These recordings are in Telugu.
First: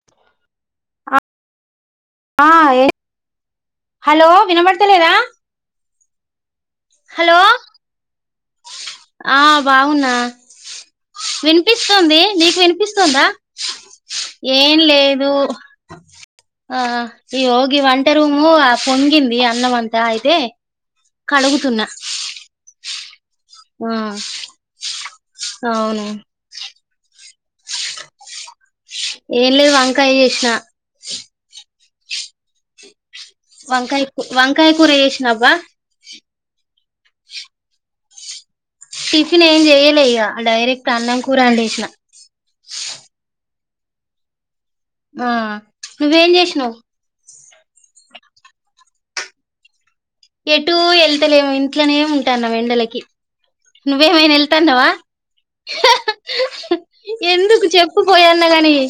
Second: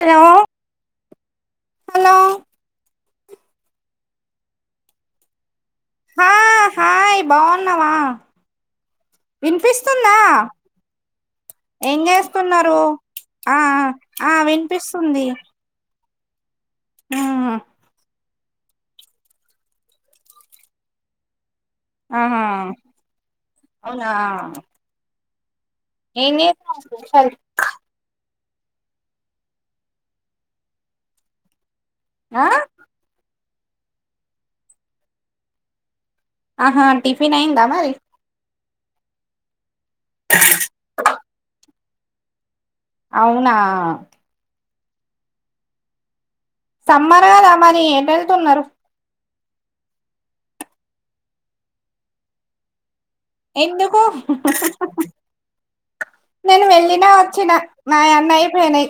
హలో హలో ఆ ఏ హలో వినబడతలేదా హా హాయ్ హలో బాగున్నావా ఆ బాగున్నా వినిపిస్తుందా ఏం వినిపిస్తుంది నీకు చేస్తున్నారు వినిపిస్తుందా ఆ ఆ ఏం వినిపిస్తుంది లేదు అ ఆ ఈ ఉమ్ హగి వంట రు పొంగింది అన్నం అంతా అయితే కడుగు ఆహా ఆ అవునా అవును ఏమీ ఏం లేదు వంకాయ చేసిన ఆ వంకాయ కూ వంకాయ కూర చేసినబ్బా ఆహా టిఫిన్ అయ్యిందా మరి టిఫిన్ ఏం చేయలే డైరెక్ట్ అన్నం కూర అండేషిన [unintelligible] అవునా ఆ నువ్వు ఏం చెస్ సమ్మ కదా మరీ ఏటా వెళ్తున్నారు ఎటు వెళ్తలేము ఇంట్లోనే ఉంటాన్న ఎండలకి ఎందుకు నువ్వేమైనా వెళ్తాన్నావా నేను వెళ్ళినా వచ్చినా ఎందుకు నాయన్ని చెప్పుపోయాన్నా గానీ అయిపోయినాయి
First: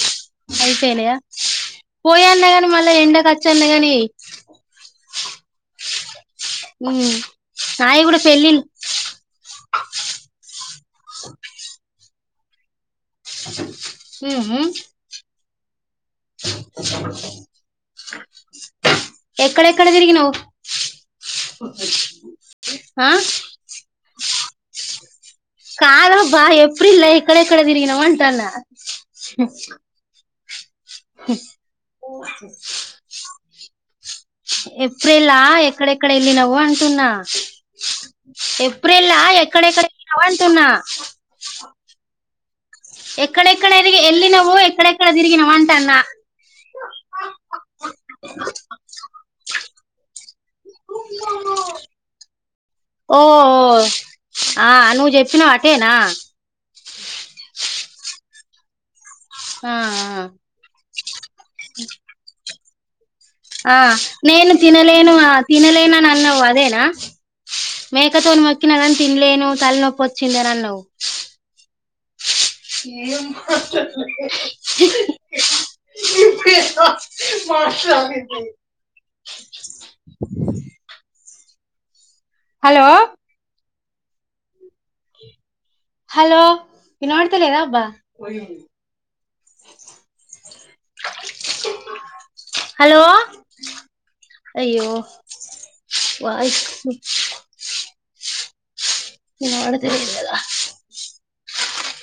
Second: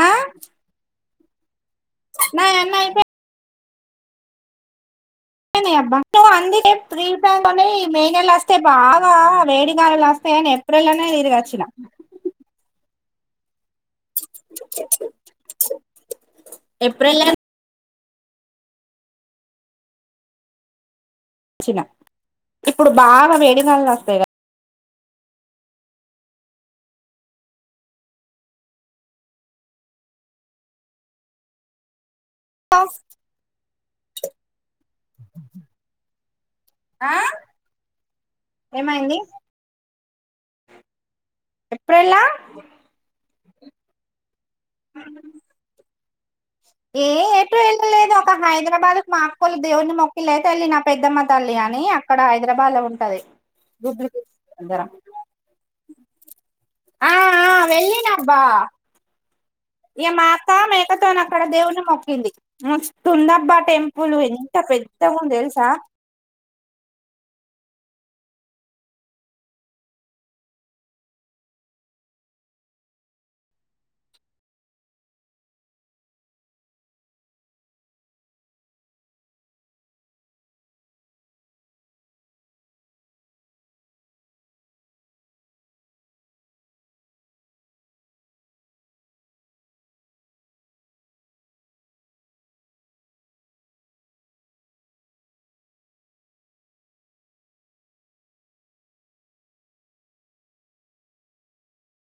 ఆ అయిపోయినాయా పోయాన్నాని నాయన్ని మాల అయిపోయి ఎండకా చినగానే అయినాయి అబ్బా నువ్వు అందుకే ఫీ ఉమ్ టైమ్ లోనే ఈ నాయి మే కూడా నెల వస్తే పెళ్ళిళ్ళు బాగా వేడికలులు వస్తా అని ఏప్రిల్ లోనే తిరిగి వచ్చిన ఉమ్ మ్మ్ ఏప్రిల్ లోనే ఎక్కడ ఎక్కడ తిరిగిన్ వచ్చిన ఇప్పుడు బాగా వేడి గాలులు వస్తాయి కదా కాదు బా ఎప్రిల్ ఎక్కడ ఎక్కడ తిరిగినావ్ అంటూనా ఓకే కదా ఏప్రిల్ ఎక్కడెక్కడ వెళ్ళినవ్ అంటున్నా ఆ ఎప్రిల్ ఏమైంది ఎక్కడెక్కడ వంటున్నా ఎప్రిల్లా ఎక్కడ ఎక్కడ వెళ్ళినావ్ ఎక్కడెక్కడ తిరిగిన వంటానా ఏ ఎటు వెల్ళలేదు ఒక హైదరాబాద్ మా అక్కోల్ దేవునీ అయితే వెళ్ళిన పెద్దమ్మ తల్లి అని అక్కడ హైదరాబాద్ లో ఉంటది ఓ ఓ ఆ నువ్వు చెప్పినవు అటేనా ఆ ఆ వెళ్ళి అబ్బా ఆ ఈ మా ఆ అక్క మేకతోని అక్కడ దేవుని మొక్కింది [unintelligible] ఆ టెంపుల్ నేను ఎంత పెద్దగా తినలేను ఉంది తెలుసా తినలేనా నన్న అదేనా మేకతోను మొక్కినదని తినలేను తల్లనొప్పిచ్చిందని అన్నావు ఏ మాష మాష హలో హలో ఇ నోడతలేదా అబ్బా హలో అయ్యో వాయిస్ నను వాడుతదద